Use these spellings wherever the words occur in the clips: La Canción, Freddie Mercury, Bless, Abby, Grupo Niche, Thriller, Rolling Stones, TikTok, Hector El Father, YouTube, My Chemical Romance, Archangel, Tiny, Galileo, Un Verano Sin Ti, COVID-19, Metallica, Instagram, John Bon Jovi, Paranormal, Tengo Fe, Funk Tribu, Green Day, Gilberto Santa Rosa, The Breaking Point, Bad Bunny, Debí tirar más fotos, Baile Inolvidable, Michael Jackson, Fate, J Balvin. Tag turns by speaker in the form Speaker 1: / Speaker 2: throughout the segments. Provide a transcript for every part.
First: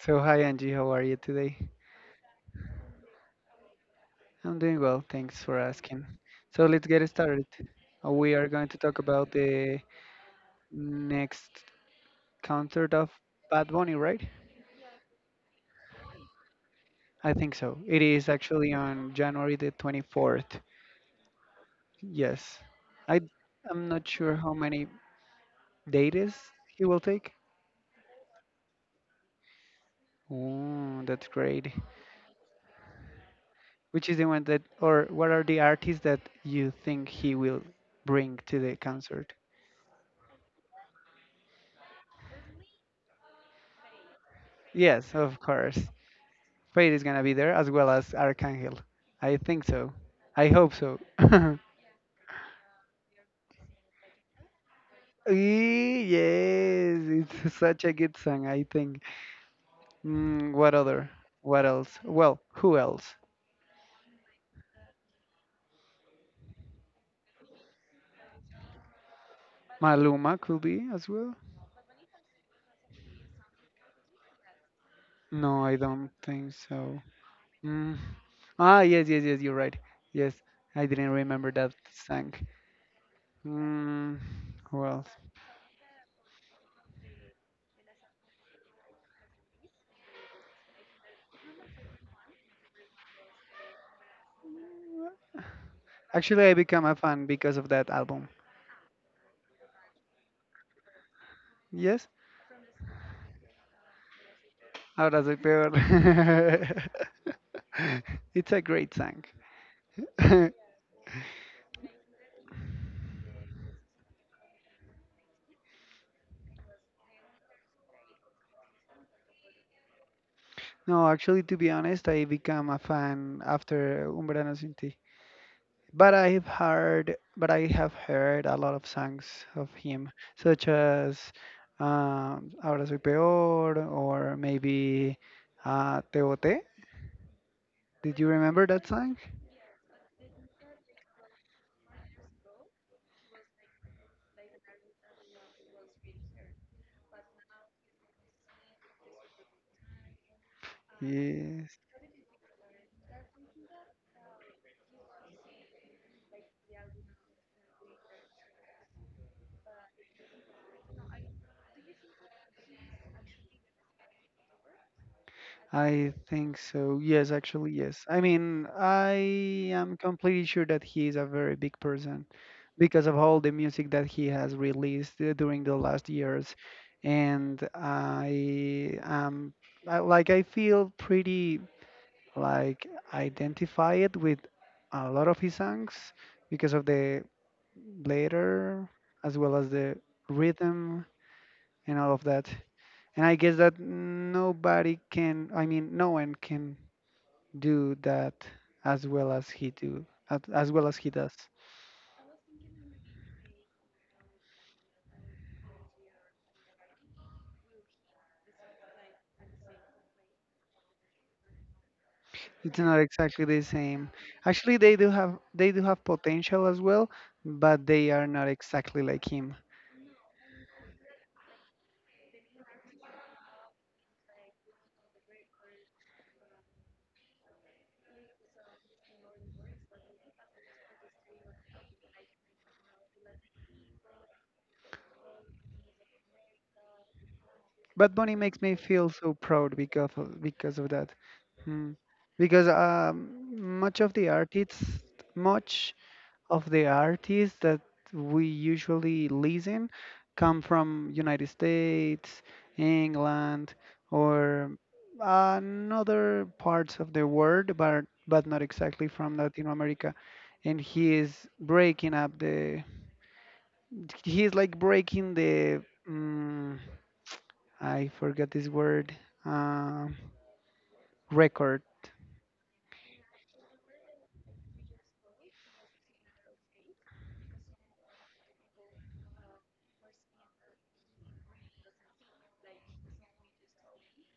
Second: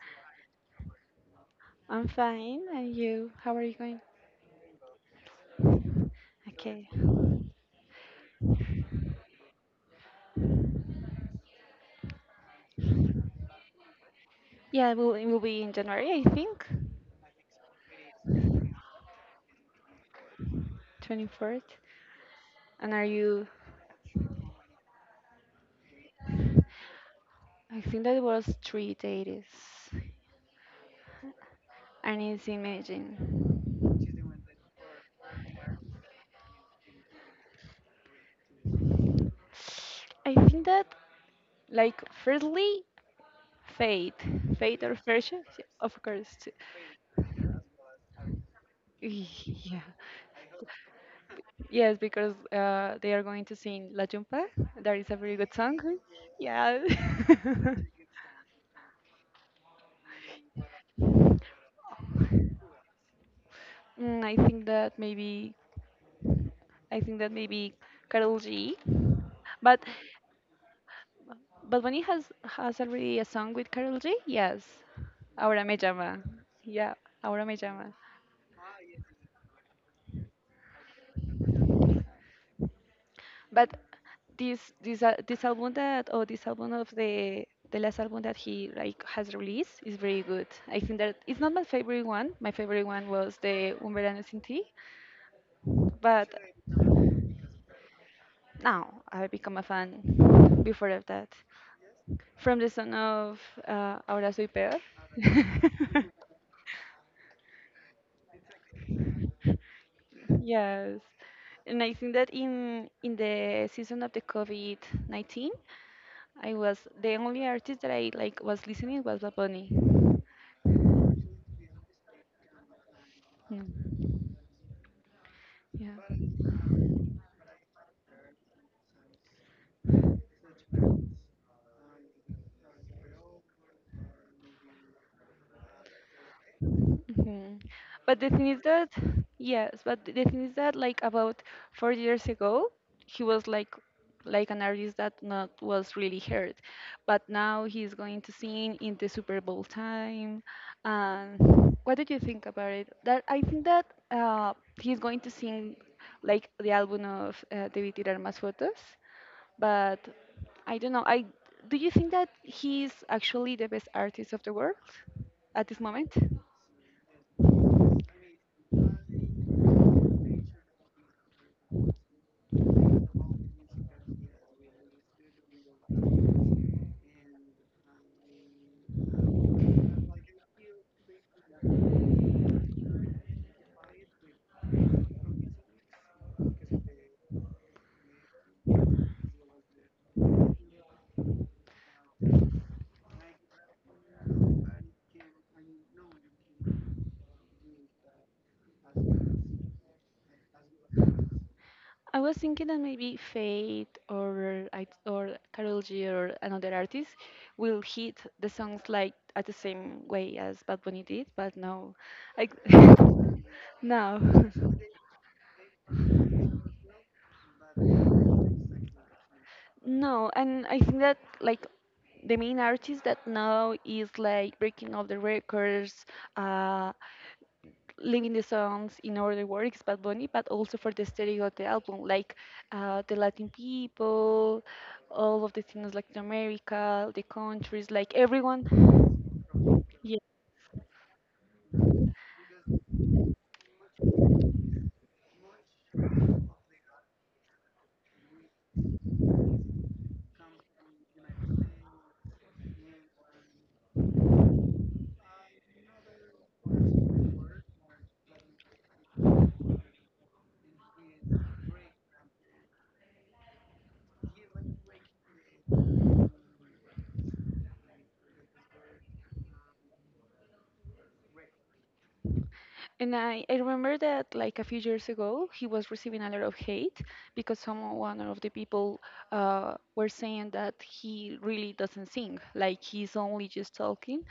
Speaker 1: So, hi Angie, how are you today?
Speaker 2: I'm fine, and you? How are you going?
Speaker 1: I'm doing well, thanks for asking. So, let's
Speaker 2: Okay.
Speaker 1: get started. We are going to talk about the next concert of Bad Bunny, right?
Speaker 2: Yeah, it will be in January, I think,
Speaker 1: I think so. It is actually on January the 24th.
Speaker 2: 24th.
Speaker 1: Yes.
Speaker 2: And are
Speaker 1: I,
Speaker 2: you?
Speaker 1: I'm not sure how many dates he will take.
Speaker 2: I think that was 3 days.
Speaker 1: Oh, that's great.
Speaker 2: And it's imagine.
Speaker 1: Which is the one that, or what are the artists that you think he will bring to the concert?
Speaker 2: I think that, like, firstly, fate, fate or
Speaker 1: Yes, of
Speaker 2: fortune,
Speaker 1: course.
Speaker 2: of course. Too.
Speaker 1: Fate is gonna be there as well as Archangel. I think
Speaker 2: Yeah.
Speaker 1: so. I hope so.
Speaker 2: Yes, because they are going to sing La Jumpa. That is a very good song.
Speaker 1: Eh,
Speaker 2: Yeah.
Speaker 1: yes, it's such a good song. I think. What other? What else? Well, who else?
Speaker 2: Mm, I think that maybe Karol G. But
Speaker 1: Maluma could be as well.
Speaker 2: but when he has already a song with Karol G, yes.
Speaker 1: No,
Speaker 2: Ahora
Speaker 1: I
Speaker 2: me
Speaker 1: don't
Speaker 2: llama.
Speaker 1: think
Speaker 2: Yeah,
Speaker 1: so.
Speaker 2: ahora me
Speaker 1: Mm.
Speaker 2: llama.
Speaker 1: Ah, yes, yes, yes. You're right. Yes, I didn't remember that song.
Speaker 2: But
Speaker 1: Mm, who else?
Speaker 2: this album that or this album of the last album that he like has released is very good. I think that it's not my favorite one. My favorite one was the Un Verano Sin Ti, but
Speaker 1: Actually, I became a fan because of that album.
Speaker 2: now I become a fan before of that.
Speaker 1: Yes.
Speaker 2: From the son of Ahora Soy Peor.
Speaker 1: Ahora soy peor. It's a great song.
Speaker 2: Yes. And I think that in the season of the COVID-19, I was the only artist that I like was listening was Bad Bunny.
Speaker 1: No, actually, to be honest, I became a fan after Un
Speaker 2: Mm.
Speaker 1: Verano Sin Ti.
Speaker 2: Yeah.
Speaker 1: But I've heard,
Speaker 2: Mhm.
Speaker 1: but I have heard a lot of songs of him, such as Ahora Soy Peor or maybe Te Boté. Did
Speaker 2: But
Speaker 1: you
Speaker 2: the thing
Speaker 1: remember
Speaker 2: is
Speaker 1: that
Speaker 2: that,
Speaker 1: song?
Speaker 2: yes, but the thing is that, like, about 4 years ago, he was like an artist that not was really heard, but now he's going to sing in the super bowl time. And
Speaker 1: Yes.
Speaker 2: what did you think about it, that I think that uh, he's going to sing like the album of David Armas Fotos, but I don't know. I Do you think that he's actually the best artist of the world at this
Speaker 1: I
Speaker 2: moment?
Speaker 1: think so. Yes, actually, yes. I mean, I am completely sure that he is a very big person because of all the music that he has released during the last years. And
Speaker 2: ご視聴ありが
Speaker 1: I
Speaker 2: と
Speaker 1: am
Speaker 2: うござ
Speaker 1: I, like, I feel pretty like identified with a lot of
Speaker 2: い
Speaker 1: his songs because of the later as well as the rhythm
Speaker 2: ました
Speaker 1: and all of that. And I guess that nobody can, I mean, no one can do that as well as he do as well as he does.
Speaker 2: I was thinking that maybe Fate or or Karol G or another artist will hit the songs like at the same way as Bad Bunny did, but no, I
Speaker 1: It's not exactly the same.
Speaker 2: no.
Speaker 1: Actually, they do have potential as well, but they are not exactly like him.
Speaker 2: No, and I think that like the main artists that now is like breaking all the records, uh, linking the songs in order works Bad Bunny, but also for the stereo of the album, like the Latin people, all of the things Latin America, the countries,
Speaker 1: But
Speaker 2: like
Speaker 1: Bonnie makes
Speaker 2: everyone.
Speaker 1: me feel so proud because of that. Hmm. Because much of the artists, much that we usually listen come from United States, England, or another parts of the world, but not exactly from Latin America. And he is breaking up the. He is like breaking the. mm I forgot this word. Uh, record,
Speaker 2: And I remember that like a few years ago, he was receiving a lot of hate because some one of the people were saying that he really doesn't sing, like he's only just talking.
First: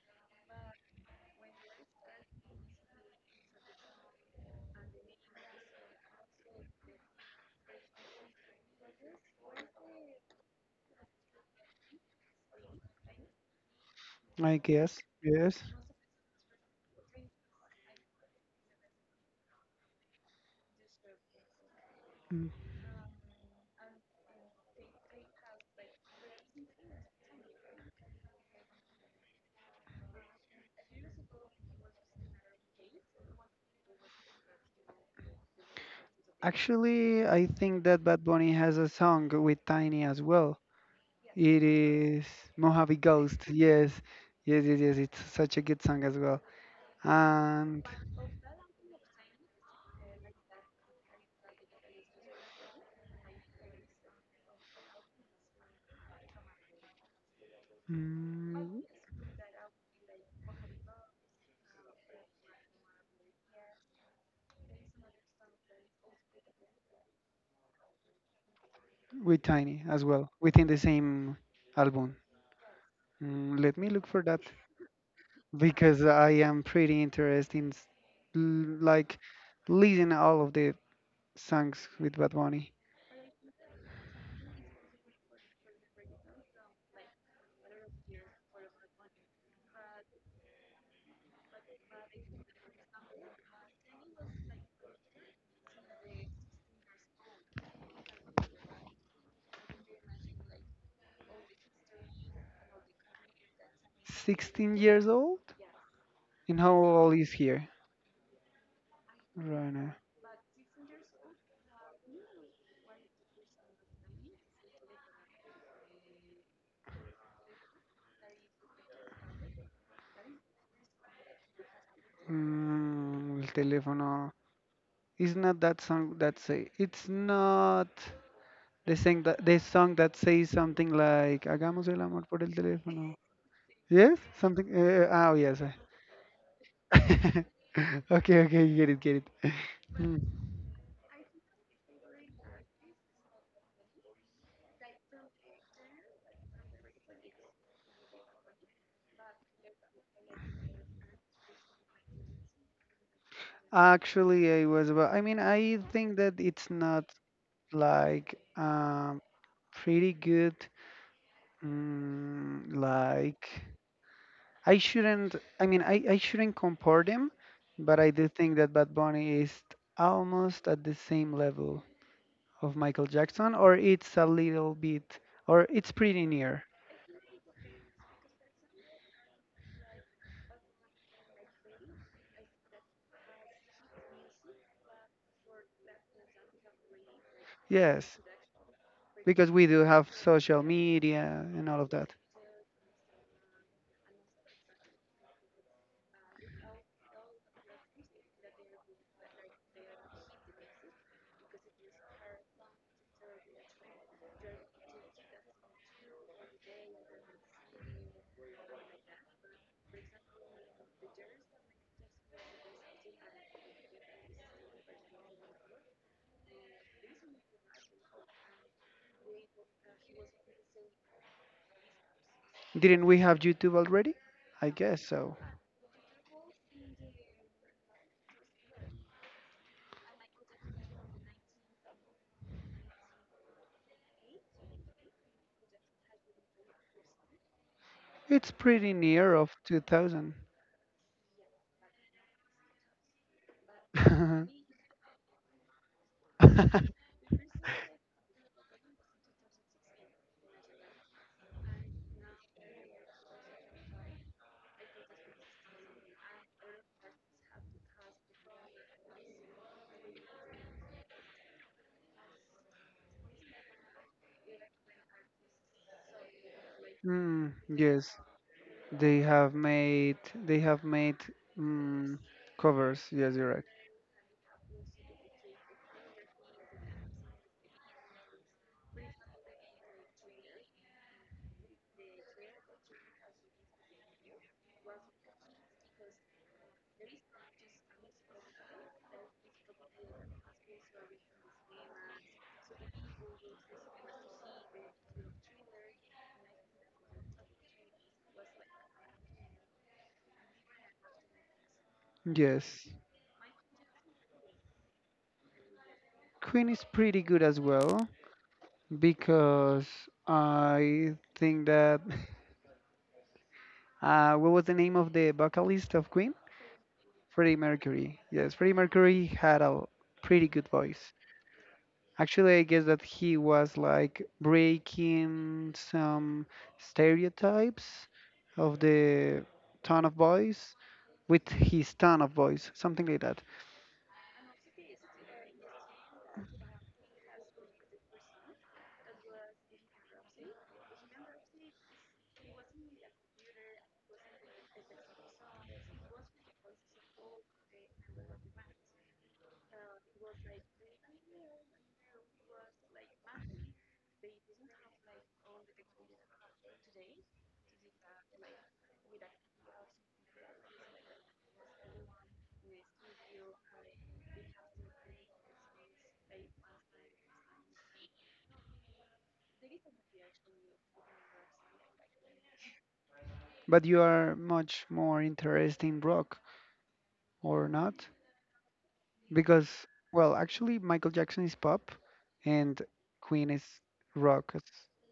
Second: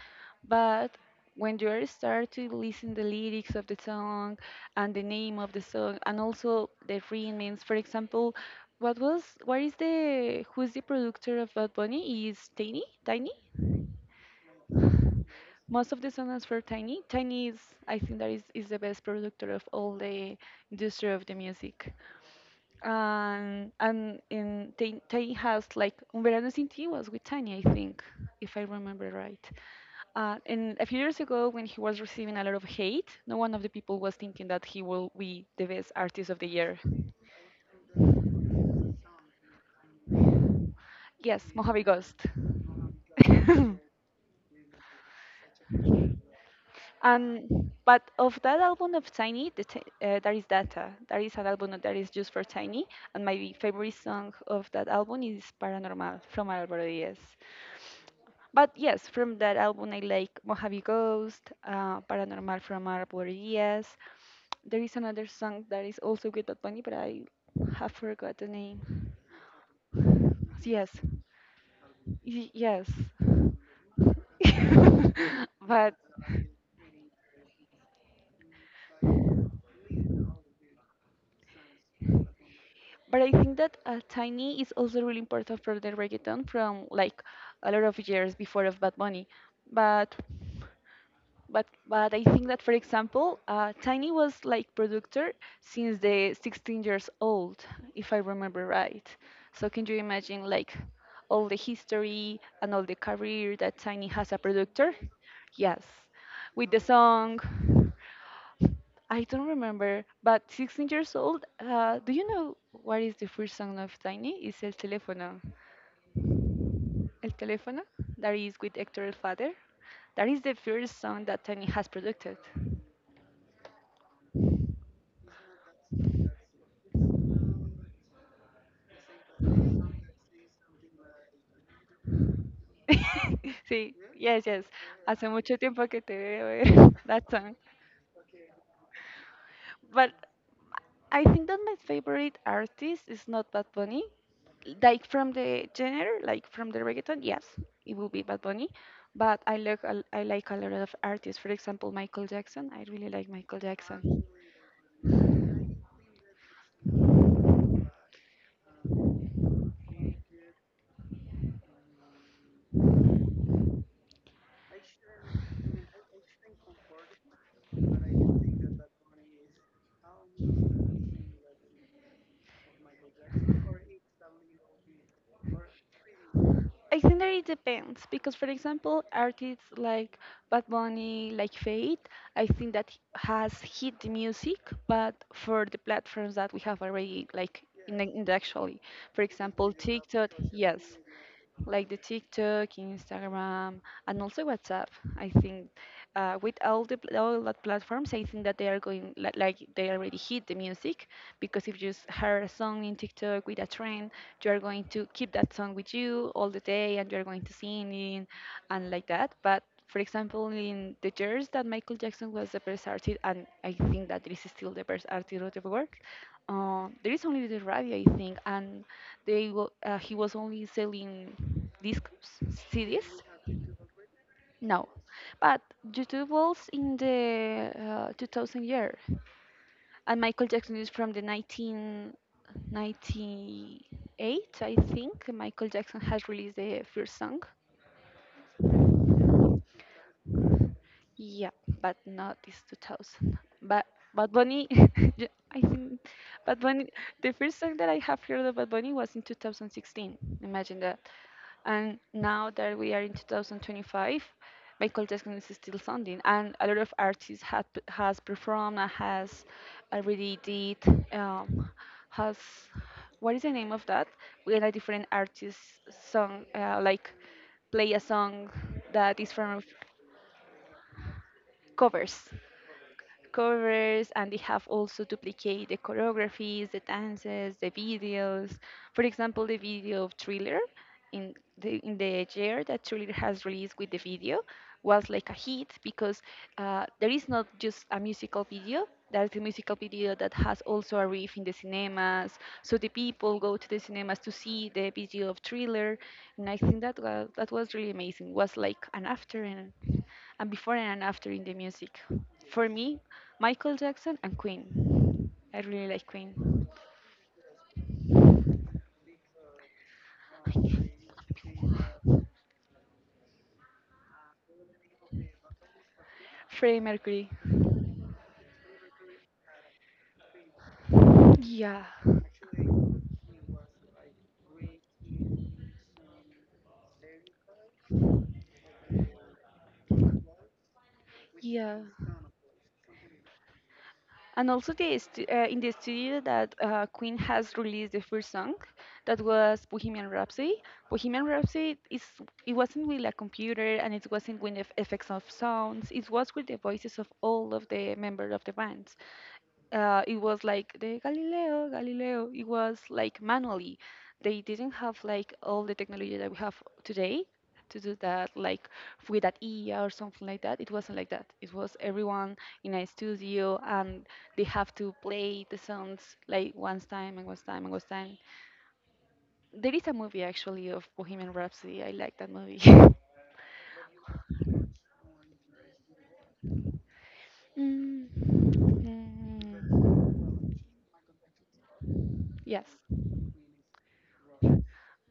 Speaker 2: But when you are start to listen the lyrics of the song and the name of the song and also the rhythms, for example, what was what is the who's the producer of Bad Bunny? Is Tiny? Tiny?
Speaker 1: I guess. Yes.
Speaker 2: Most of the songs for Tiny. Tiny is, I think, that is the best producer of all the industry of the music,
Speaker 1: Mm.
Speaker 2: and in they has like Un Verano Sin Ti was with Tiny, I think, if I remember right. And a few years ago, when he was receiving a lot of hate, no one of the people was thinking that he will be the best artist of the year.
Speaker 1: Actually, I think that Bad Bunny has a song with Tiny as well.
Speaker 2: Yes,
Speaker 1: It
Speaker 2: Mojave
Speaker 1: is
Speaker 2: Ghost.
Speaker 1: Mojave Ghost. Yes, yes, yes, yes. It's such a good song as well,
Speaker 2: And
Speaker 1: and
Speaker 2: but of that album of Tiny, there is Data. There is an album that is just for Tiny, and my favorite song of that album is Paranormal from Álvaro Díaz. But
Speaker 1: mm,
Speaker 2: yes, from that album, I like Mojave Ghost, Paranormal from Arbor Diaz. There is another song that is also with Bad Bunny, but I have forgot the name.
Speaker 1: with Tiny as well, within the
Speaker 2: Yes,
Speaker 1: same album.
Speaker 2: yes.
Speaker 1: Let me look for that
Speaker 2: but
Speaker 1: because I am pretty interested in like listening all of the songs with Bad Bunny.
Speaker 2: but I think that Tiny is also really important for the reggaeton from like a lot of years before of Bad Bunny. But but I think that, for example, Tiny was like producer since the 16 years old, if I remember right. So can you imagine like all the history and all the career that Tiny has a
Speaker 1: 16
Speaker 2: producer?
Speaker 1: years old,
Speaker 2: Yes,
Speaker 1: and
Speaker 2: with
Speaker 1: how
Speaker 2: the
Speaker 1: old is
Speaker 2: song.
Speaker 1: here
Speaker 2: I don't
Speaker 1: right now?
Speaker 2: remember, but 16 years old. Do you know what is the first song of Tiny? It's El Teléfono. El Teléfono, that is with Hector El Father. That is the first song that Tony has produced.
Speaker 1: El teléfono. It's not that song. That's it. It's not. They sang that they song that says something like "Hagamos el amor por el teléfono."
Speaker 2: Sí,
Speaker 1: Yes,
Speaker 2: yes, yes.
Speaker 1: something. Uh,
Speaker 2: Hace
Speaker 1: oh
Speaker 2: mucho
Speaker 1: yes.
Speaker 2: tiempo que te veo eh, that song.
Speaker 1: Okay, okay, get it, get it.
Speaker 2: But
Speaker 1: Mm.
Speaker 2: I think that my favorite artist is not Bad Bunny. Like from the genre, like from the reggaeton, yes, it will be Bad Bunny. But I like a lot of artists. For example, Michael Jackson. I really like Michael Jackson.
Speaker 1: Actually, I was about. I mean, I think that it's not like pretty good. Like I shouldn't. I mean, I shouldn't compare them, but I do think that Bad Bunny is almost at the same level of Michael Jackson, or it's a little bit, or it's pretty near.
Speaker 2: I think that it depends because, for example, artists like Bad Bunny, like Fate, I think that has hit the music, but for the platforms that we have already, like
Speaker 1: Yes,
Speaker 2: in the actually, for in,
Speaker 1: because we
Speaker 2: example,
Speaker 1: do have
Speaker 2: TikTok.
Speaker 1: social
Speaker 2: Yes,
Speaker 1: media and all
Speaker 2: like
Speaker 1: of
Speaker 2: the
Speaker 1: that.
Speaker 2: TikTok, Instagram, and also WhatsApp. I think with all the all the platforms, I think that they are going like they already hit the music, because if you heard a song in TikTok with a trend, you are going to keep that song with you all the day, and you are going to sing it and like that. But for example, in the years that Michael Jackson was the best artist, and I think that this is still the best artist of the world, there is only the radio, I think, and he was only selling discs,
Speaker 1: Didn't we
Speaker 2: CDs.
Speaker 1: have YouTube already? I
Speaker 2: No,
Speaker 1: guess so.
Speaker 2: but YouTube was in the 2000 year, and Michael Jackson is from the 1998, I think. Michael Jackson has released the first song.
Speaker 1: It's pretty near of 2000.
Speaker 2: Yeah, but not this 2000. But Bad Bunny, yeah, I think Bad Bunny, the first song that I have heard of Bad Bunny was in 2016. Imagine that. And now that we are in 2025, Michael Jackson is still sounding, and a lot of artists had has performed and has already did um, has what is the name of that? When a different artist song like
Speaker 1: Mm,
Speaker 2: play a
Speaker 1: yes,
Speaker 2: song that
Speaker 1: they
Speaker 2: is
Speaker 1: have
Speaker 2: from
Speaker 1: made they have made mm,
Speaker 2: covers.
Speaker 1: covers. Yes, you're
Speaker 2: Covers, and they have also duplicate the choreographies, the dances, the videos. For example, the video of Thriller in the year that Thriller has released with the video was like a hit, because there is not just a musical video. There is a musical video that has also a riff in the cinemas, so the people go to the cinemas to see the video of Thriller, and I think that was really amazing. Was like an after and before and after in the music.
Speaker 1: right.
Speaker 2: For
Speaker 1: Yes,
Speaker 2: me, Michael Jackson and Queen. I really like Queen.
Speaker 1: Queen is pretty good as well because I think that. What was the name of the vocalist of Queen?
Speaker 2: Freddie Mercury.
Speaker 1: Freddie Mercury. Yes, Freddie Mercury had a pretty good voice.
Speaker 2: Yeah.
Speaker 1: Actually, I guess that he was like breaking some stereotypes of the tone of voice with
Speaker 2: Yeah.
Speaker 1: his tone of voice, something like that.
Speaker 2: And also in the studio that Queen has released the first song, that was Bohemian Rhapsody. Bohemian Rhapsody is it wasn't with a computer, and it wasn't with effects of sounds. It was with the voices of all of the members of the bands. It was like the Galileo, Galileo. It was like manually. They didn't have like all the technology that we have today to do that like with that E A or something like that. It wasn't like that. It was everyone in a studio, and they have to play the songs like one time and one time and one time. There is a movie actually of Bohemian Rhapsody. I like that movie.
Speaker 1: But you are much more interested in rock or not?
Speaker 2: Mm.
Speaker 1: Because, well,
Speaker 2: Mm.
Speaker 1: actually, Michael Jackson is pop
Speaker 2: Yes.
Speaker 1: and Queen is rock.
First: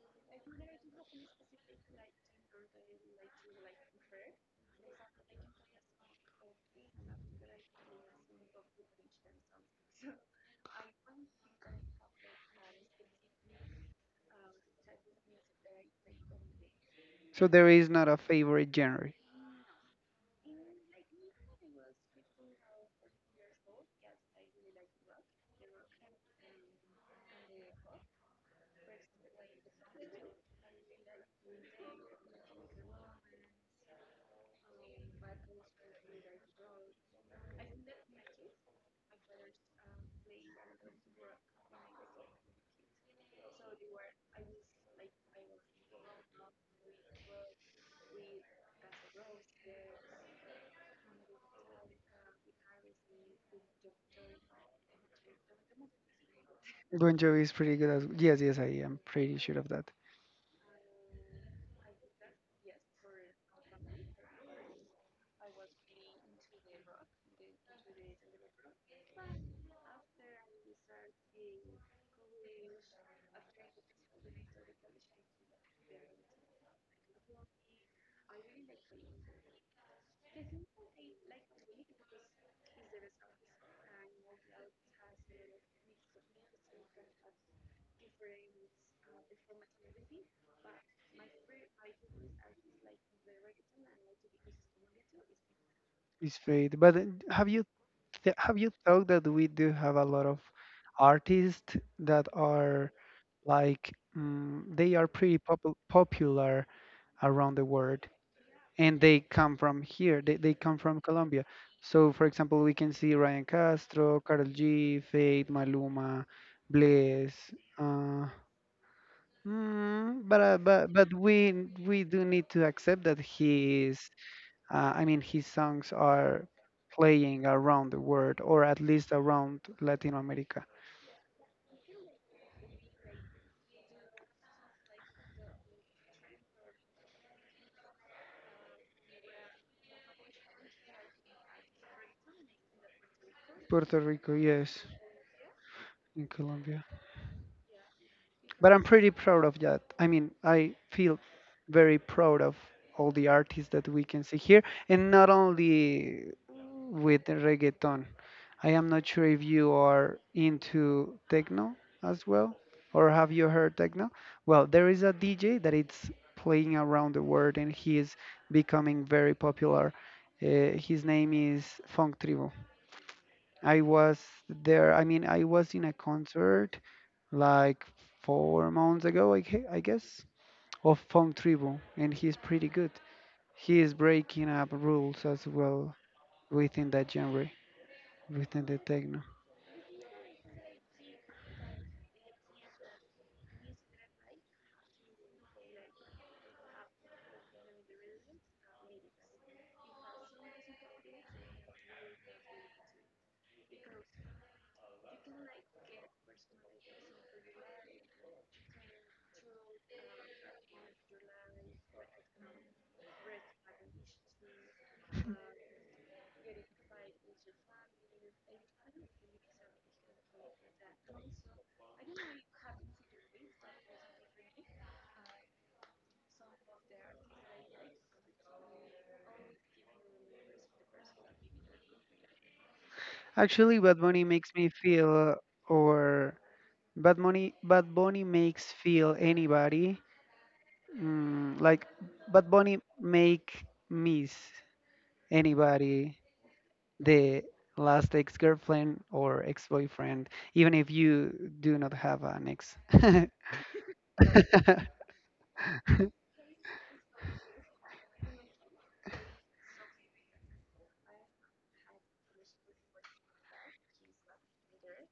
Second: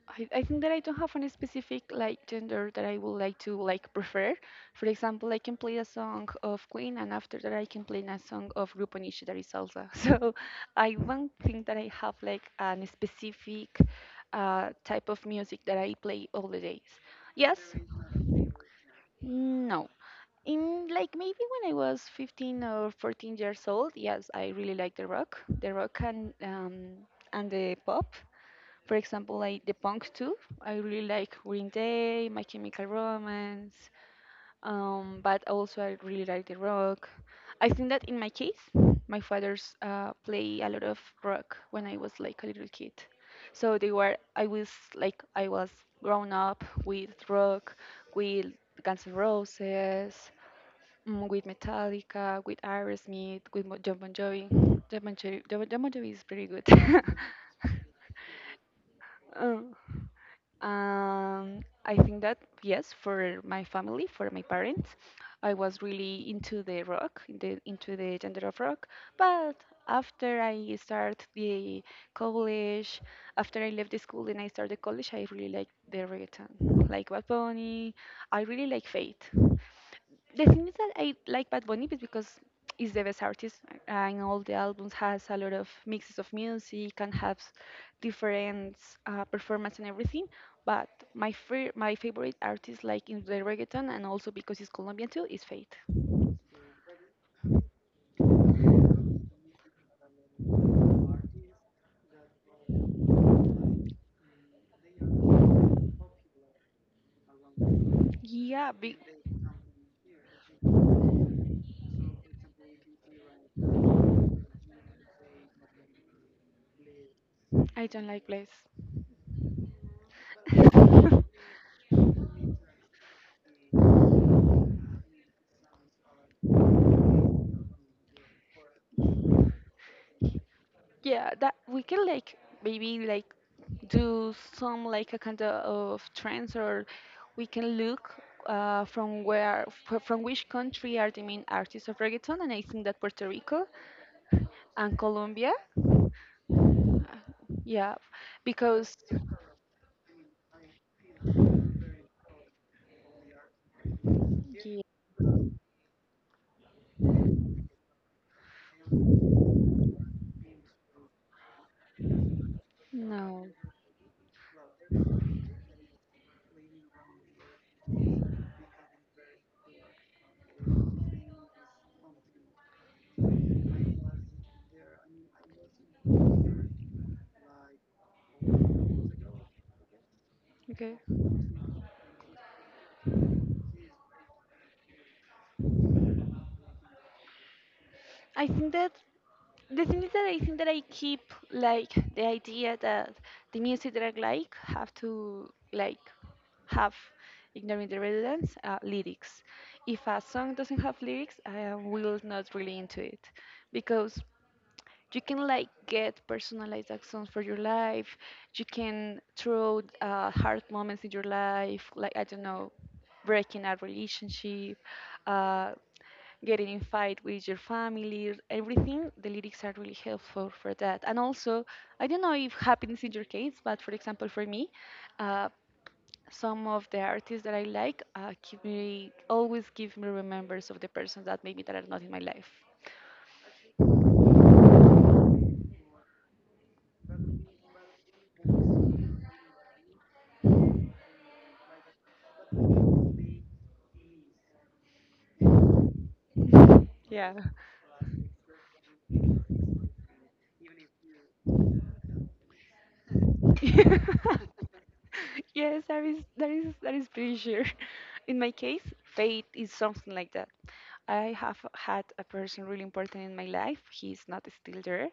Speaker 2: I think that I don't have any specific like gender that I would like to like prefer. For example, I can play a song of Queen, and after that, I can play a song of Grupo Niche that is salsa. So I don't think that I have like an specific type of music that I play all the days.
Speaker 1: So
Speaker 2: Yes,
Speaker 1: there is not a favorite genre.
Speaker 2: no. In like maybe when I was 15 or 14 years old, yes, I really liked the rock, and the pop. For example, like the punk too. I really like Green Day, My Chemical Romance, but also I really like the rock. I think that in my case, my father's play a lot of rock when I was like a little kid. I was grown up with rock, with Guns N' Roses, mm, with Metallica, with Aerosmith, with John Bon Jovi. John Bon Jovi is pretty good.
Speaker 1: Bon Jovi is pretty good as yes, yes, I am pretty sure
Speaker 2: Uh,
Speaker 1: of that.
Speaker 2: I think that yes, for my family, for my parents, I was really into the rock, into the gender of rock. But after I start the college, after I left the school and I started college, I really like the reggaeton, like Bad Bunny. I really like Fate. The thing is that I like Bad Bunny is because he's the best artist, and all the albums has a lot of mixes of music and has different performance and everything. But my favorite artist, like in the reggaeton, and also because he's Colombian too, is Faith.
Speaker 1: It's great. But have you th have you thought that we do have a lot of artists that are like they are pretty popular around the world,
Speaker 2: Yeah,
Speaker 1: and they come from here. They come from Colombia. So, for example, we can see Ryan Castro, Karol G, Fate, Maluma, Bless.
Speaker 2: I don't
Speaker 1: Uh,
Speaker 2: like Blaze.
Speaker 1: mm, but, uh, but but we we do need to accept that he is I mean, his songs are playing around the world, or at least around Latin America.
Speaker 2: Yeah, that we can like maybe like do some like a kind of trends, or we can look from where from which country are the main artists of reggaeton. And I think that Puerto Rico
Speaker 1: Puerto Rico, yes,
Speaker 2: and Colombia.
Speaker 1: in Colombia.
Speaker 2: Yeah,
Speaker 1: But I'm
Speaker 2: because
Speaker 1: pretty proud of that. I mean, I feel very proud of all the artists that we can see here,
Speaker 2: yeah,
Speaker 1: and not only with the reggaeton. I am not sure if you are into techno as well, or have
Speaker 2: no.
Speaker 1: you heard techno? Well, there is a DJ that it's playing around the world, and he is becoming very popular. His name is Funk Tribu. I was there. I mean, I was in a concert like 4 months ago, I guess,
Speaker 2: Okay.
Speaker 1: of Funk Tribu, and he's pretty good. He is breaking up rules as well within that genre,
Speaker 2: I
Speaker 1: within
Speaker 2: think
Speaker 1: the
Speaker 2: that
Speaker 1: techno.
Speaker 2: the thing is that I think that I keep like the idea that the music that I like have to like have, ignoring the relevance lyrics. If a song doesn't have lyrics, I will not really into it, because you can like get personalized actions for your life. You can throw hard moments in your life, like I don't know, breaking a relationship, uh, getting in fight with your family. Everything, the lyrics are really helpful for that. And also, I don't know if happens in your case, but for example for me, uh, some of the artists that I like give me, always give me remembers of the person that maybe that are not in my life.
Speaker 1: Actually, Bad Bunny makes me feel, or Bad Bunny makes feel anybody, like Bad Bunny make miss anybody
Speaker 2: Yeah.
Speaker 1: the last ex-girlfriend or ex-boyfriend, even if you do not have an ex.
Speaker 2: Yes, that is, that is pretty sure. In my case, fate is something like that. I have had a person really important in my life. He's not still there,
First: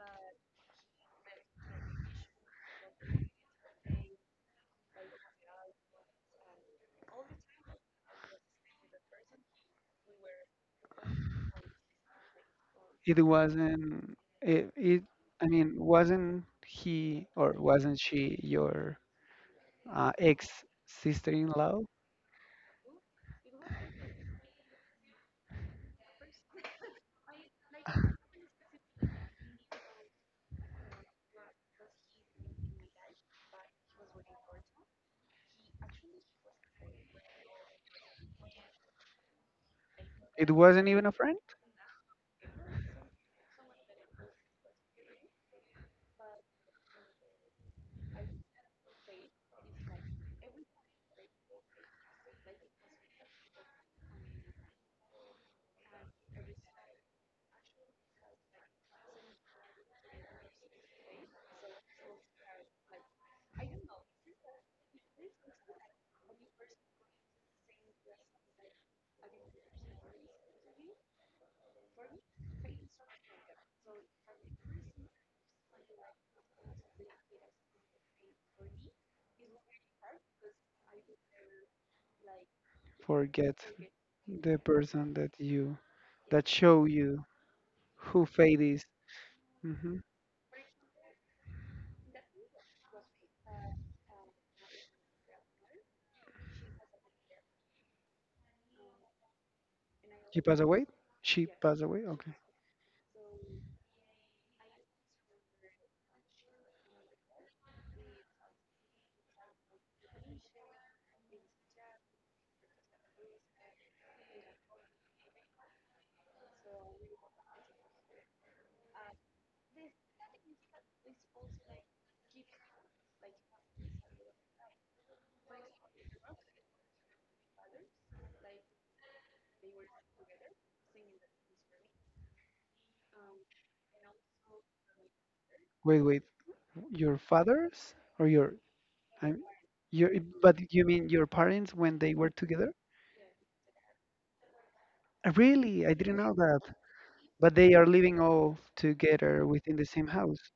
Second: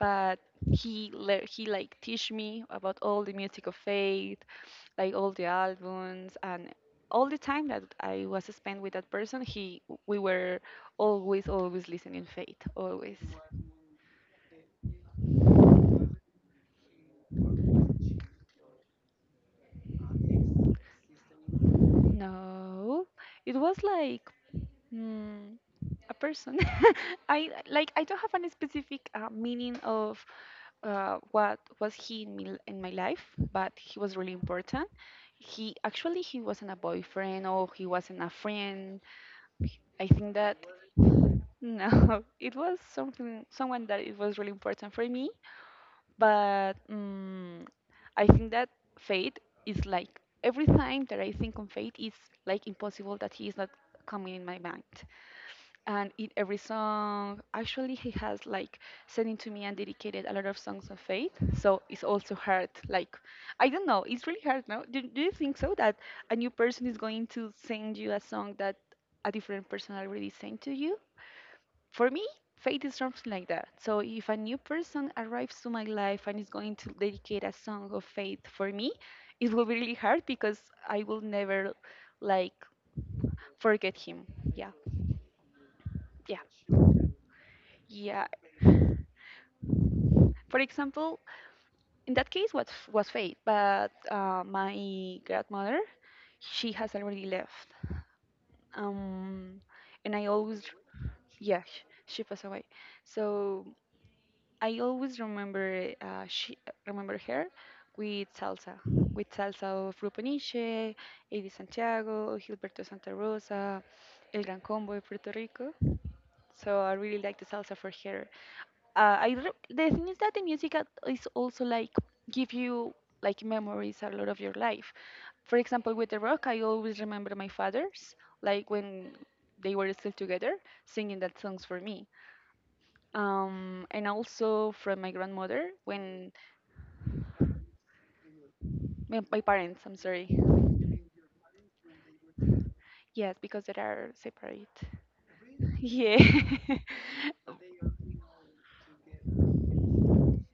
Speaker 2: but he like teach me about all the music of faith, like all the albums. And all the time that I was spent with that person, he we were always, always listening faith, always.
Speaker 1: it wasn't it, it I mean wasn't he or wasn't she your ex sister-in-law?
Speaker 2: No, it was like. Mm, a person. I like I don't have any specific meaning of what was he in me, in my life, but he was really important. He actually he wasn't a boyfriend or he wasn't a friend. I think
Speaker 1: It
Speaker 2: that
Speaker 1: wasn't even a friend.
Speaker 2: no, it was something, someone that it was really important for me. But I think that fate is like, every time that I think on fate, it's like impossible that he is not coming in my mind. And in every song actually, he has like sent to me and dedicated a lot of songs of faith. So it's also hard, like I don't know, it's really hard. No, do you think so that a new person is going to send you a song that a different person already sent to you? For me, faith is something like that. So if a new person arrives to my life and is going to dedicate a song of faith for me, it will be really hard, because I will never like
Speaker 1: Forget
Speaker 2: forget him.
Speaker 1: the
Speaker 2: Yeah.
Speaker 1: person that you
Speaker 2: Yeah.
Speaker 1: that show you who
Speaker 2: Yeah.
Speaker 1: Fate is. hmm
Speaker 2: For example, in that case was fate. But my grandmother, she has already left. Um, and I
Speaker 1: he passed
Speaker 2: always,
Speaker 1: away. She
Speaker 2: yeah,
Speaker 1: passed away,
Speaker 2: she
Speaker 1: okay.
Speaker 2: passed away. So I always remember she, remember her with salsa of Rupaniche, Eddie Santiago, Gilberto Santa Rosa, El Gran Combo de Puerto Rico. So I really like the salsa for her. The thing is that the music is also like give you like memories, a lot of your life. For example, with the rock, I always remember my fathers, like when they were still together, singing that songs for me. Um, and also from my grandmother
Speaker 1: Wait, wait,
Speaker 2: when,
Speaker 1: your father's or your I'm,
Speaker 2: my parents. I'm
Speaker 1: your
Speaker 2: sorry.
Speaker 1: but you mean your parents when they were together?
Speaker 2: Yes, because they are separate.
Speaker 1: Really, I didn't
Speaker 2: Yeah.
Speaker 1: know that. But they are living all together within the same house,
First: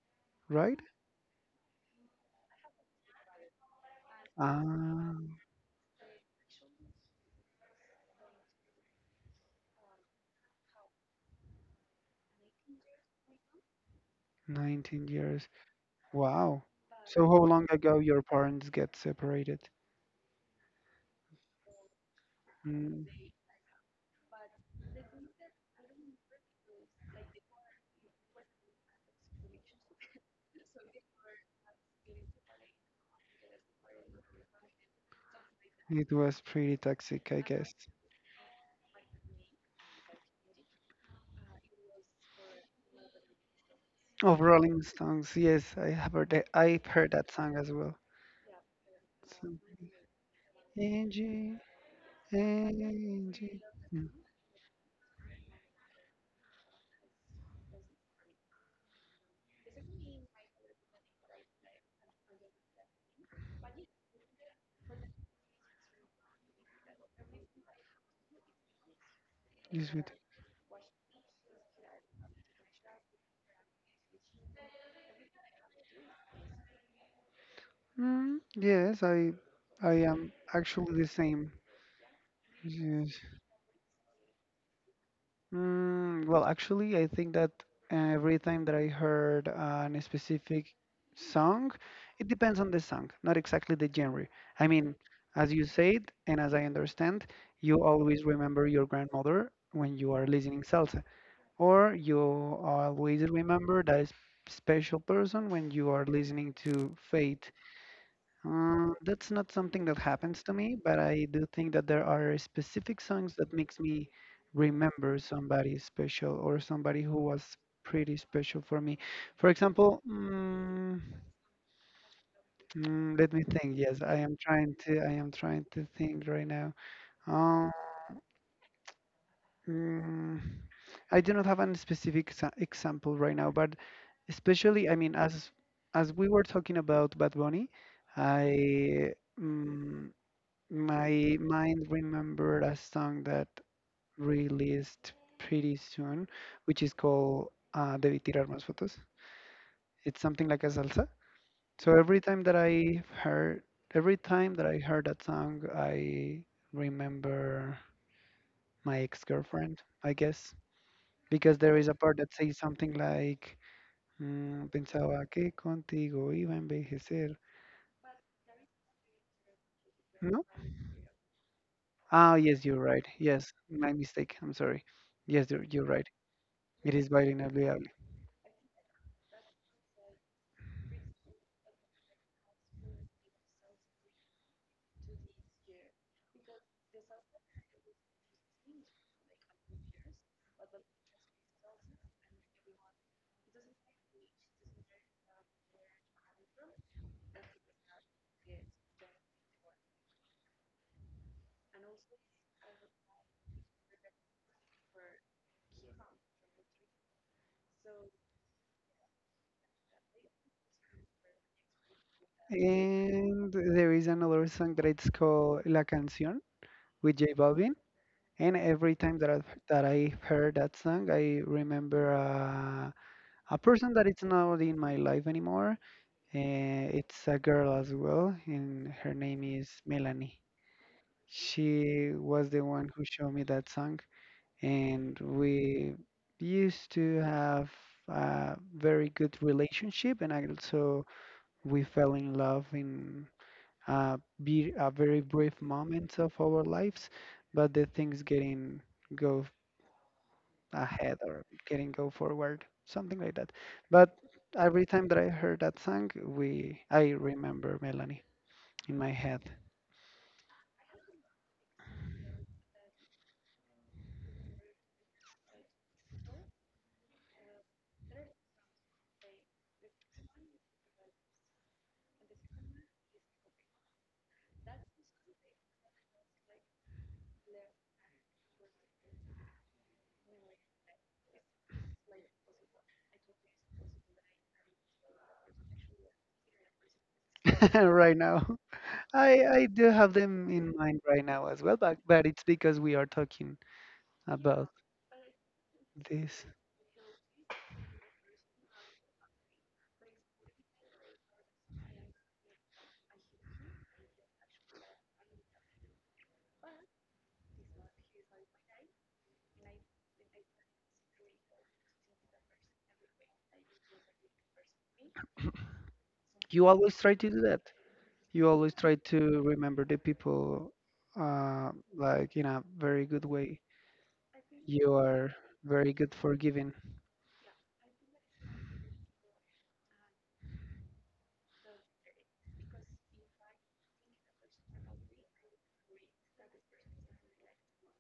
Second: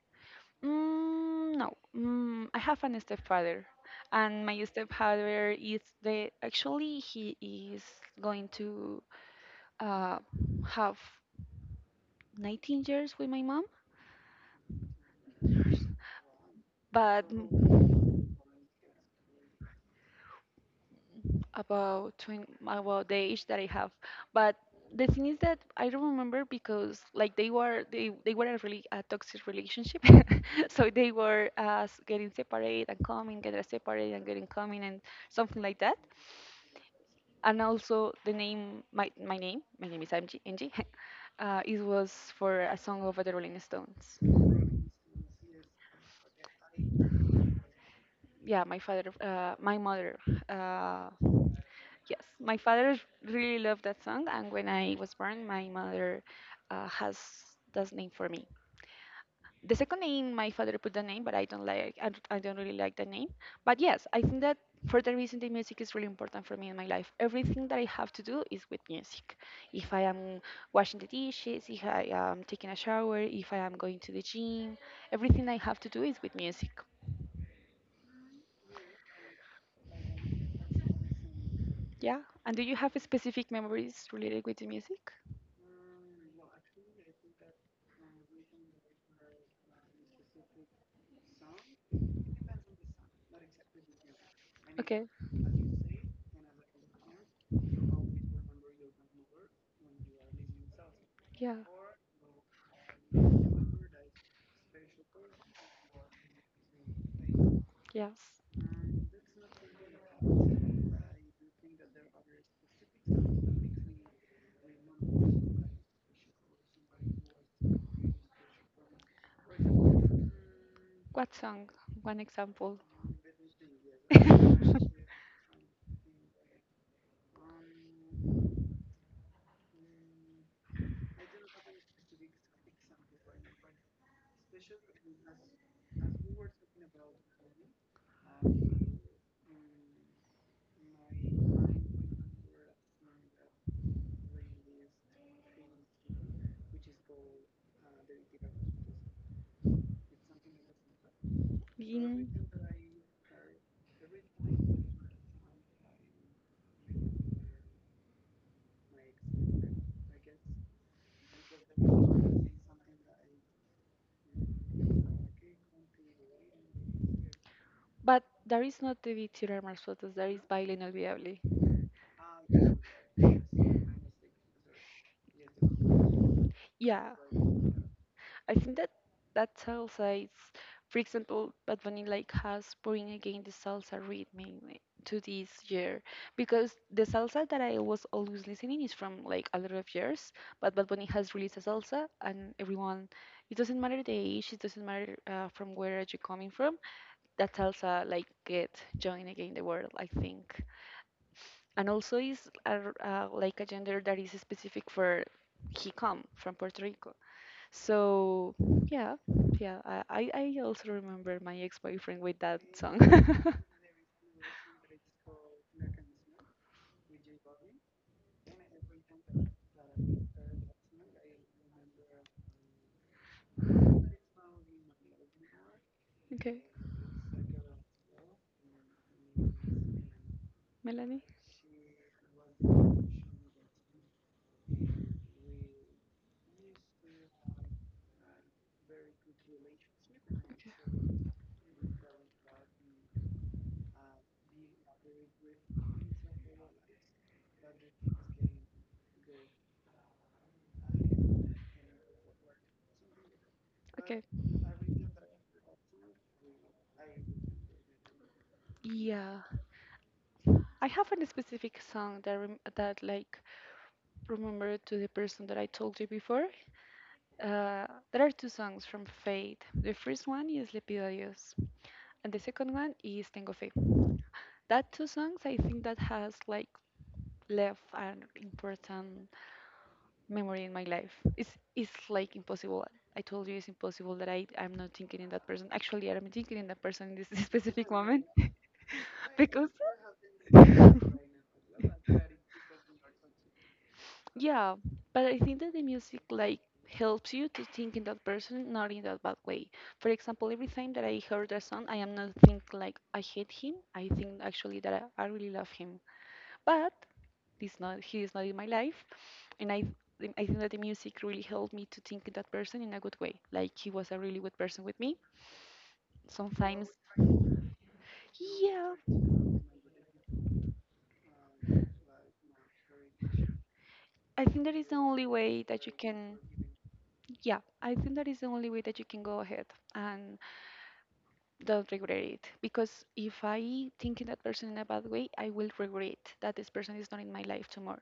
Speaker 1: right?
Speaker 2: Mm, no, mm, I have an stepfather, and my
Speaker 1: Ah,
Speaker 2: stepfather is the, actually he is going to uh, have 19 years with my mom,
Speaker 1: 19 years. Wow.
Speaker 2: but
Speaker 1: So how long ago your
Speaker 2: m-
Speaker 1: parents get separated?
Speaker 2: about 20,
Speaker 1: Mm,
Speaker 2: about the age that I have. But the thing is that I don't remember, because like they were, they were a really a toxic relationship, so they were getting separate and coming, getting separate and getting coming and something like that.
Speaker 1: it was pretty toxic, I
Speaker 2: And
Speaker 1: guess.
Speaker 2: also the name, my name is MG, MG. It was for a song of the Rolling Stones.
Speaker 1: Of Rolling Stones, yes, I have heard that, I've heard that song as well.
Speaker 2: Yeah,
Speaker 1: So,
Speaker 2: my mother, uh,
Speaker 1: Angie,
Speaker 2: yes, my father really
Speaker 1: Angie.
Speaker 2: loved that
Speaker 1: Mm,
Speaker 2: song, and when I was born, my mother has that name for me. The second name, my father put the name, but I don't like. I don't really like the name. But yes, I think that for that reason, the music is really important for me in my life. Everything that I have to do is with music.
Speaker 1: this
Speaker 2: If I
Speaker 1: with-
Speaker 2: am washing the dishes, if I am taking a shower, if I am going to the gym, everything I have to do is with music.
Speaker 1: yes, I am actually the same.
Speaker 2: Yeah. And do you have
Speaker 1: Yes.
Speaker 2: specific memories related with the music?
Speaker 1: Well, actually, I think that every time that I heard a specific song, it depends on the song, not exactly the genre. I mean,
Speaker 2: Okay.
Speaker 1: as you said, and as I understand, you always remember your grandmother when you are listening salsa,
Speaker 2: Yeah.
Speaker 1: or you always remember that special person when you are listening to Fate.
Speaker 2: Yes.
Speaker 1: That's not something that happens to me, but I do think that there are specific songs that makes me remember somebody special or somebody who was pretty special for me. For example,
Speaker 2: What song? One example.
Speaker 1: let me think. Yes, I am trying to. I am trying to think right now. Um, mm, I do not have a specific example right now, but especially, I mean, as we were talking about Bad Bunny. I. mm My mind remembered a song that released pretty soon, which is called Debí tirar más fotos. It's something like a salsa. So
Speaker 2: Being,
Speaker 1: every time that I heard that song, I remember my ex-girlfriend, I guess, because there is a part that says something like, pensaba que contigo iba a envejecer.
Speaker 2: but there is not the Tiramar's photos, there is
Speaker 1: No?
Speaker 2: Baile Inolvidable.
Speaker 1: Ah, yes, you're right. Yes, my mistake. I'm sorry. Yes, you're right. It is
Speaker 2: Yeah,
Speaker 1: bilingual.
Speaker 2: I think that that tells us, for example, Bad Bunny like has bring again the salsa rhythm in- to this year, because the salsa that I was always listening is from like a lot of years, but Bad Bunny has released a salsa and everyone, it doesn't matter the age, it doesn't matter from where are you coming from, that's also like get join again the world, I think. And also is a r like a gender that is specific for, he come from Puerto Rico, so yeah. Yeah, I also remember my ex-boyfriend with that song.
Speaker 1: And there is another song that it's called La Canción with J Balvin. And every time that I heard that song, I remember a person that is not in my life anymore.
Speaker 2: Okay.
Speaker 1: It's a girl as well, and her name is Melanie.
Speaker 2: Melanie.
Speaker 1: She was the one who showed me that song, and we used to have a very good relationship, and also we fell in love in a, a very brief moments of our lives, but the things go getting go forward, something like that. But
Speaker 2: Okay.
Speaker 1: every time that I heard that song, we I remember Melanie in my
Speaker 2: Yeah,
Speaker 1: head.
Speaker 2: I have a specific song that that like remember to the person that I told you before. Uh, there are two songs from Fate. The first one is Lepido a Dios, and the second one is Tengo Fe. That two songs, I think, that has like left an important memory in my life. It's like impossible. I told you it's impossible that I'm not thinking in that person. Actually, I'm thinking in that person in this specific
Speaker 1: right
Speaker 2: moment
Speaker 1: now i i
Speaker 2: because.
Speaker 1: do have them in mind right now as well, but it's because we are talking about
Speaker 2: Yeah, but I think that the music
Speaker 1: this.
Speaker 2: like helps you to think in that person, not in that bad way. For example, every time that I heard a song, I am not think like I hate him. I think actually that I really love him. But this not, he is not in my life, and I think that the music really helped me to think in that person in a good way. Like he was a really good person with me.
Speaker 1: You
Speaker 2: Sometimes,
Speaker 1: always try to do that. You always
Speaker 2: yeah.
Speaker 1: try to remember the people, uh, like in a very good way.
Speaker 2: I think that is the
Speaker 1: You
Speaker 2: only
Speaker 1: are
Speaker 2: way that you
Speaker 1: very good for
Speaker 2: can,
Speaker 1: giving
Speaker 2: yeah, I think that is the only way that you can go ahead and don't regret it. Because if I think in that person in a bad way, I will regret that this person is not in my life tomorrow.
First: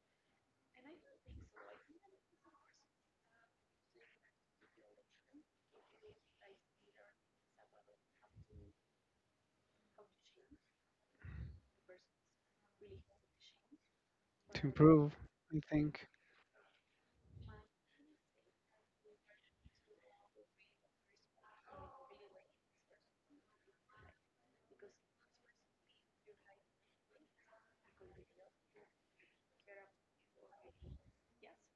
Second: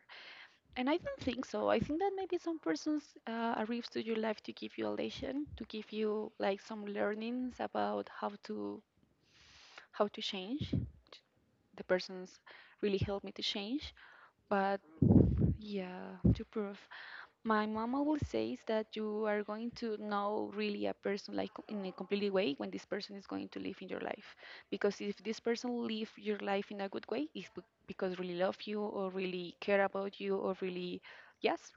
Speaker 2: And I don't think so. I think that maybe some persons arrives to your life to give you a lesson, to give you like some learnings about how to, how to change. The persons really helped me to change,
Speaker 1: to
Speaker 2: but
Speaker 1: improve. I think
Speaker 2: yeah, to prove. My mama will says that you are going to know really a person like in a completely way when this person is going to live in your life. Because if this person live your life in a good way, it's because really love you or really care about you or really, yes,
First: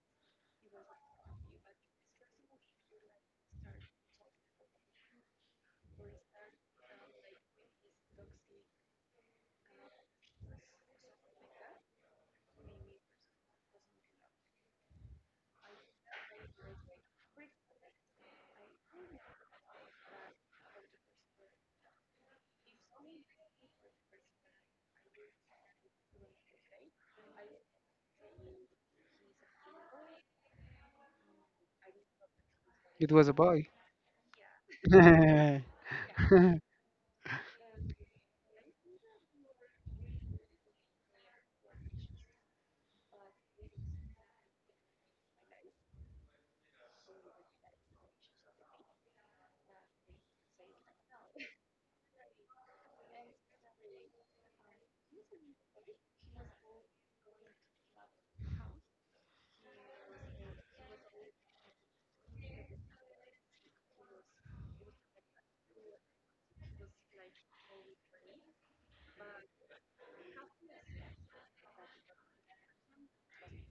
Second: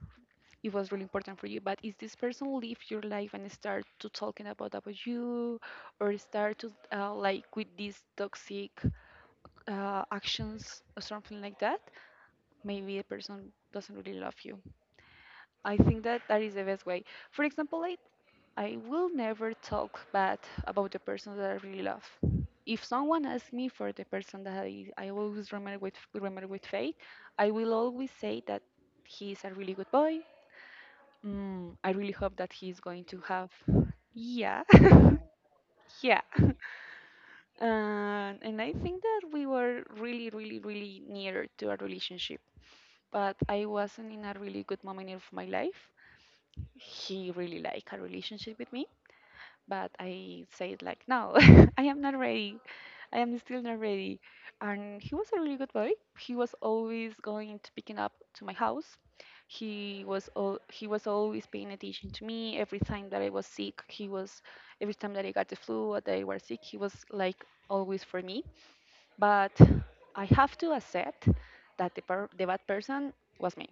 Speaker 2: it was really important for you. But if this person live your life and start to talking about, you or start to like with these toxic actions or something like that, maybe the person doesn't really love you. I think that that is the best way. For example, I will never talk bad about the person that I really love. If someone asks me for the person that I always remember with, faith, I will always say that he is a really good boy. Mm, I really hope that he is going
Speaker 1: it
Speaker 2: to
Speaker 1: was a
Speaker 2: have,
Speaker 1: boy.
Speaker 2: yeah. Yeah. And I think that we were really, really, really near to a relationship. But I wasn't in a really good moment of my life. He really like a relationship with me, but I said like no. I am not ready, I am still not ready. And he was a really good boy. He was always going to picking up to my house. He was always paying attention to me. Every time that I was sick, he was, every time that I got the flu or that I was sick, he was like always for me. But I have to accept that the, the bad person was me.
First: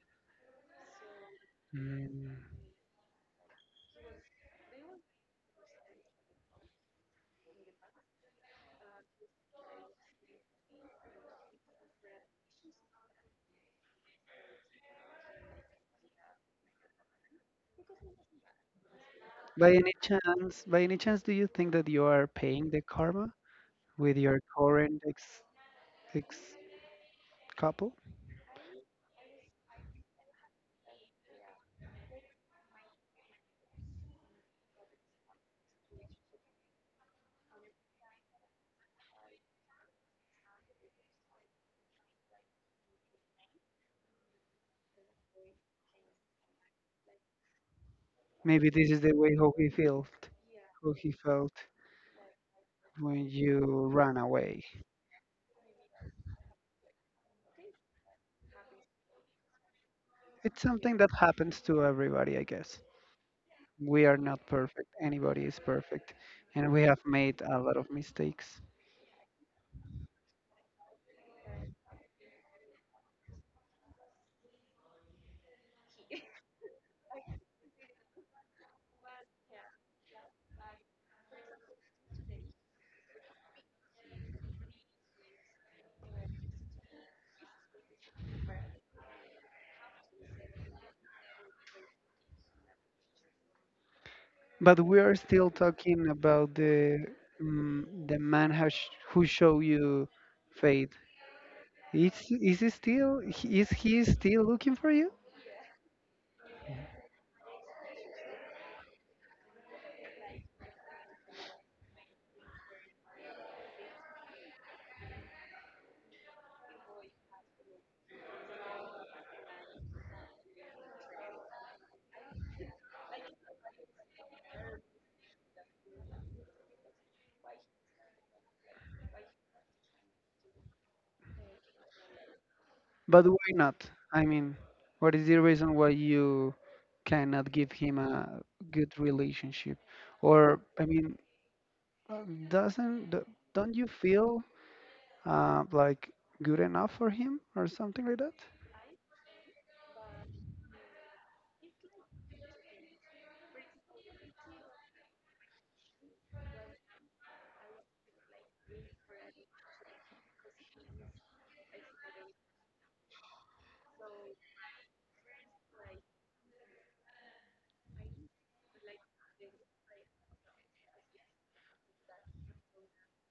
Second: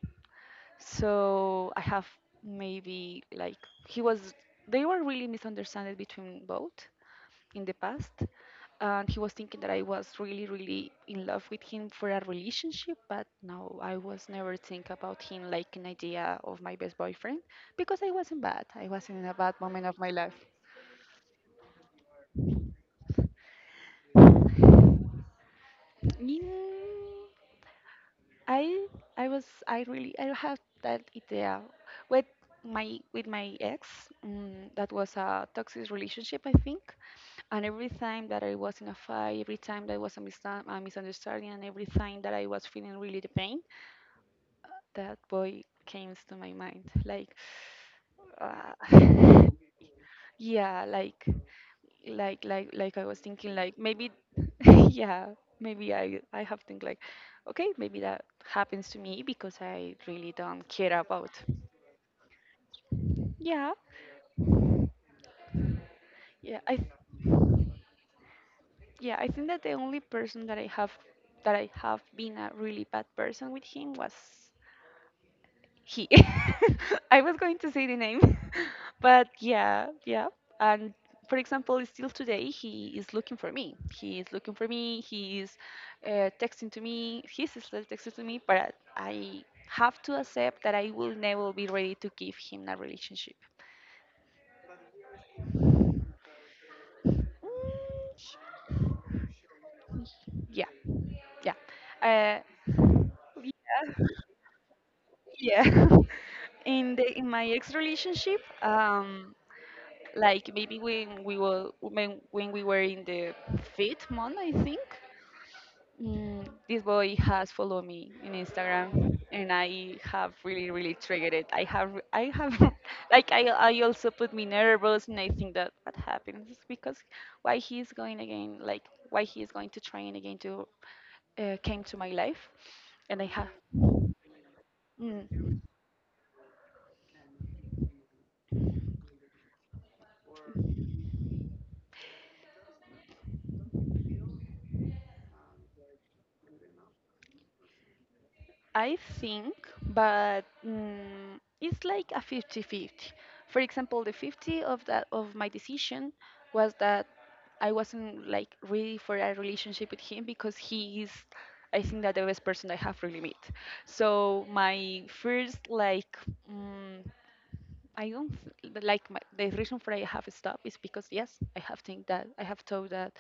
Speaker 2: So I have,
Speaker 1: Mm.
Speaker 2: maybe like, he was, they were really misunderstood between both in the past. And he was thinking that I was really really in love with him for a relationship, but no, I was never think about him like an idea of my best boyfriend. Because I wasn't in a bad moment of my life.
Speaker 1: By any chance, do you think that you are paying the karma with your current ex
Speaker 2: Mm,
Speaker 1: couple?
Speaker 2: I I was I really, I have that idea with, my with my ex. That was a toxic relationship, I think. And every time that I was in a fight, every time that was a, a misunderstanding, and every time that I was feeling really the pain, that boy came to my mind. Like,
Speaker 1: Maybe this is the way
Speaker 2: uh,
Speaker 1: how he felt,
Speaker 2: yeah,
Speaker 1: how he
Speaker 2: like,
Speaker 1: felt
Speaker 2: like I was
Speaker 1: when
Speaker 2: thinking, like
Speaker 1: you
Speaker 2: maybe,
Speaker 1: ran away.
Speaker 2: yeah, maybe I have think like, okay, maybe that happens to me because I really
Speaker 1: It's
Speaker 2: don't
Speaker 1: something
Speaker 2: care
Speaker 1: that
Speaker 2: about.
Speaker 1: happens to everybody, I guess.
Speaker 2: Yeah,
Speaker 1: We are not perfect. Anybody is perfect.
Speaker 2: yeah,
Speaker 1: And we have made a lot of mistakes.
Speaker 2: yeah, I think that the only person that that I have been a really bad person with him was He. I was going to say the name, but yeah, yeah. And for example, still today, he is looking for me. He is looking for me. He is texting to me. He's still texting to me, but I have to accept that I will never be ready to give him a relationship.
Speaker 1: But we are still talking about the
Speaker 2: Mm,
Speaker 1: mm, the man who show you
Speaker 2: yeah,
Speaker 1: Faith.
Speaker 2: yeah.
Speaker 1: Is
Speaker 2: Uh,
Speaker 1: is he still looking for you?
Speaker 2: yeah. In the, in my ex relationship, like maybe when we were, when we were in the fifth month, I think, mm, this boy has followed me in Instagram, and I have really really triggered it. I have like I also put me nervous. And I think that what happened is because why he's going again, like why he's going to train again to came to my life. And
Speaker 1: But
Speaker 2: I have,
Speaker 1: why not? I mean, what is the
Speaker 2: mm.
Speaker 1: reason why you cannot give him a good relationship? Or I mean, doesn't d- don't you feel like good enough for him or something like that.
Speaker 2: I think, but mm, it's like a 50-50. For example, the 50 of that of my decision was that I wasn't like ready for a relationship with him, because he is, I think that the best person I have really met. So my first like, mm, I don't, like the reason for I have stopped is because yes, I have think that I have thought that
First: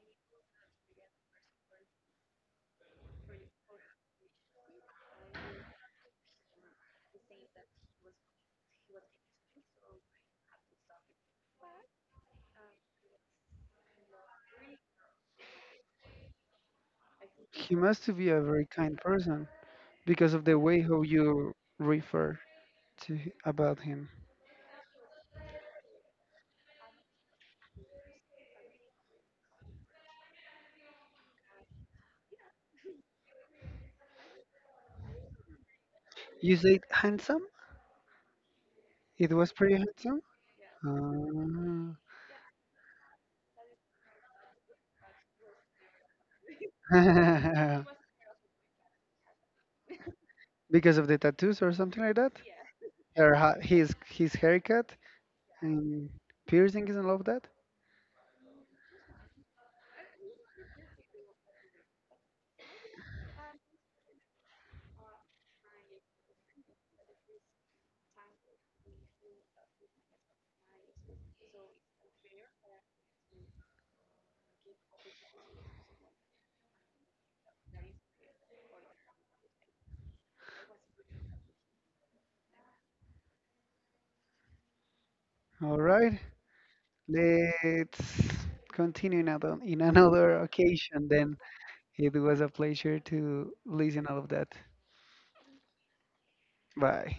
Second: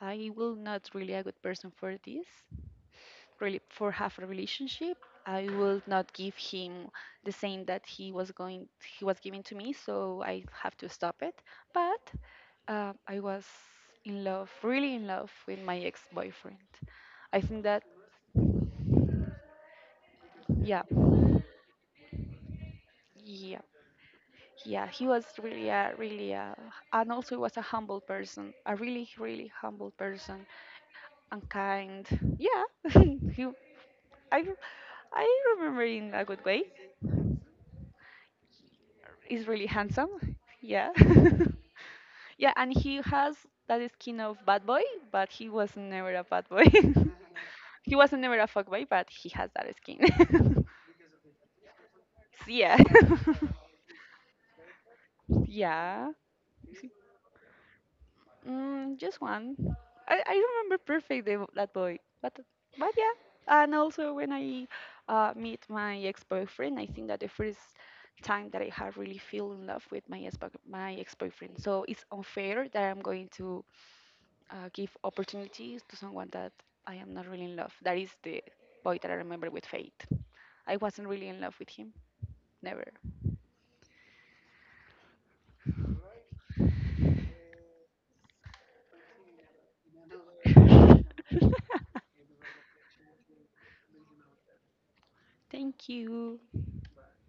Speaker 2: I will not really a good person for this, really for half a relationship. I will not give him the same that he was giving to me, so I have to stop it. But I was in love, really in love with my ex-boyfriend. I think
Speaker 1: He
Speaker 2: that
Speaker 1: must to be a very kind person because of the way
Speaker 2: yeah,
Speaker 1: how you refer to h-
Speaker 2: yeah,
Speaker 1: about him.
Speaker 2: yeah, he was really a, really a, and also was a humble person, a really really humble person and kind. Yeah. He, i I, remember in a good way.
Speaker 1: You said handsome. It
Speaker 2: He's
Speaker 1: was
Speaker 2: really
Speaker 1: pretty handsome.
Speaker 2: handsome. Yeah. Yeah, and he has that skin of bad boy, but he was never a bad boy.
Speaker 1: Ah.
Speaker 2: He wasn't never a fuck boy, but he has that skin.
Speaker 1: Because of the tattoos or something like that.
Speaker 2: Yeah.
Speaker 1: Her, ha- his haircut
Speaker 2: Yeah.
Speaker 1: and piercings and all of that.
Speaker 2: Mm, just one. I remember perfect the, that boy, but yeah. And also when I meet my ex-boyfriend, I think that the first time that I have really feel in love with my ex, my ex-boyfriend. So it's unfair that I'm going to give opportunities to someone that I am not really in love. That is the boy that I remember with Fate. I wasn't really in love with him. Never.
Speaker 1: All right, let's continue in another occasion. Then it was a pleasure to listen all of that.
Speaker 2: Thank you.
Speaker 1: Bye.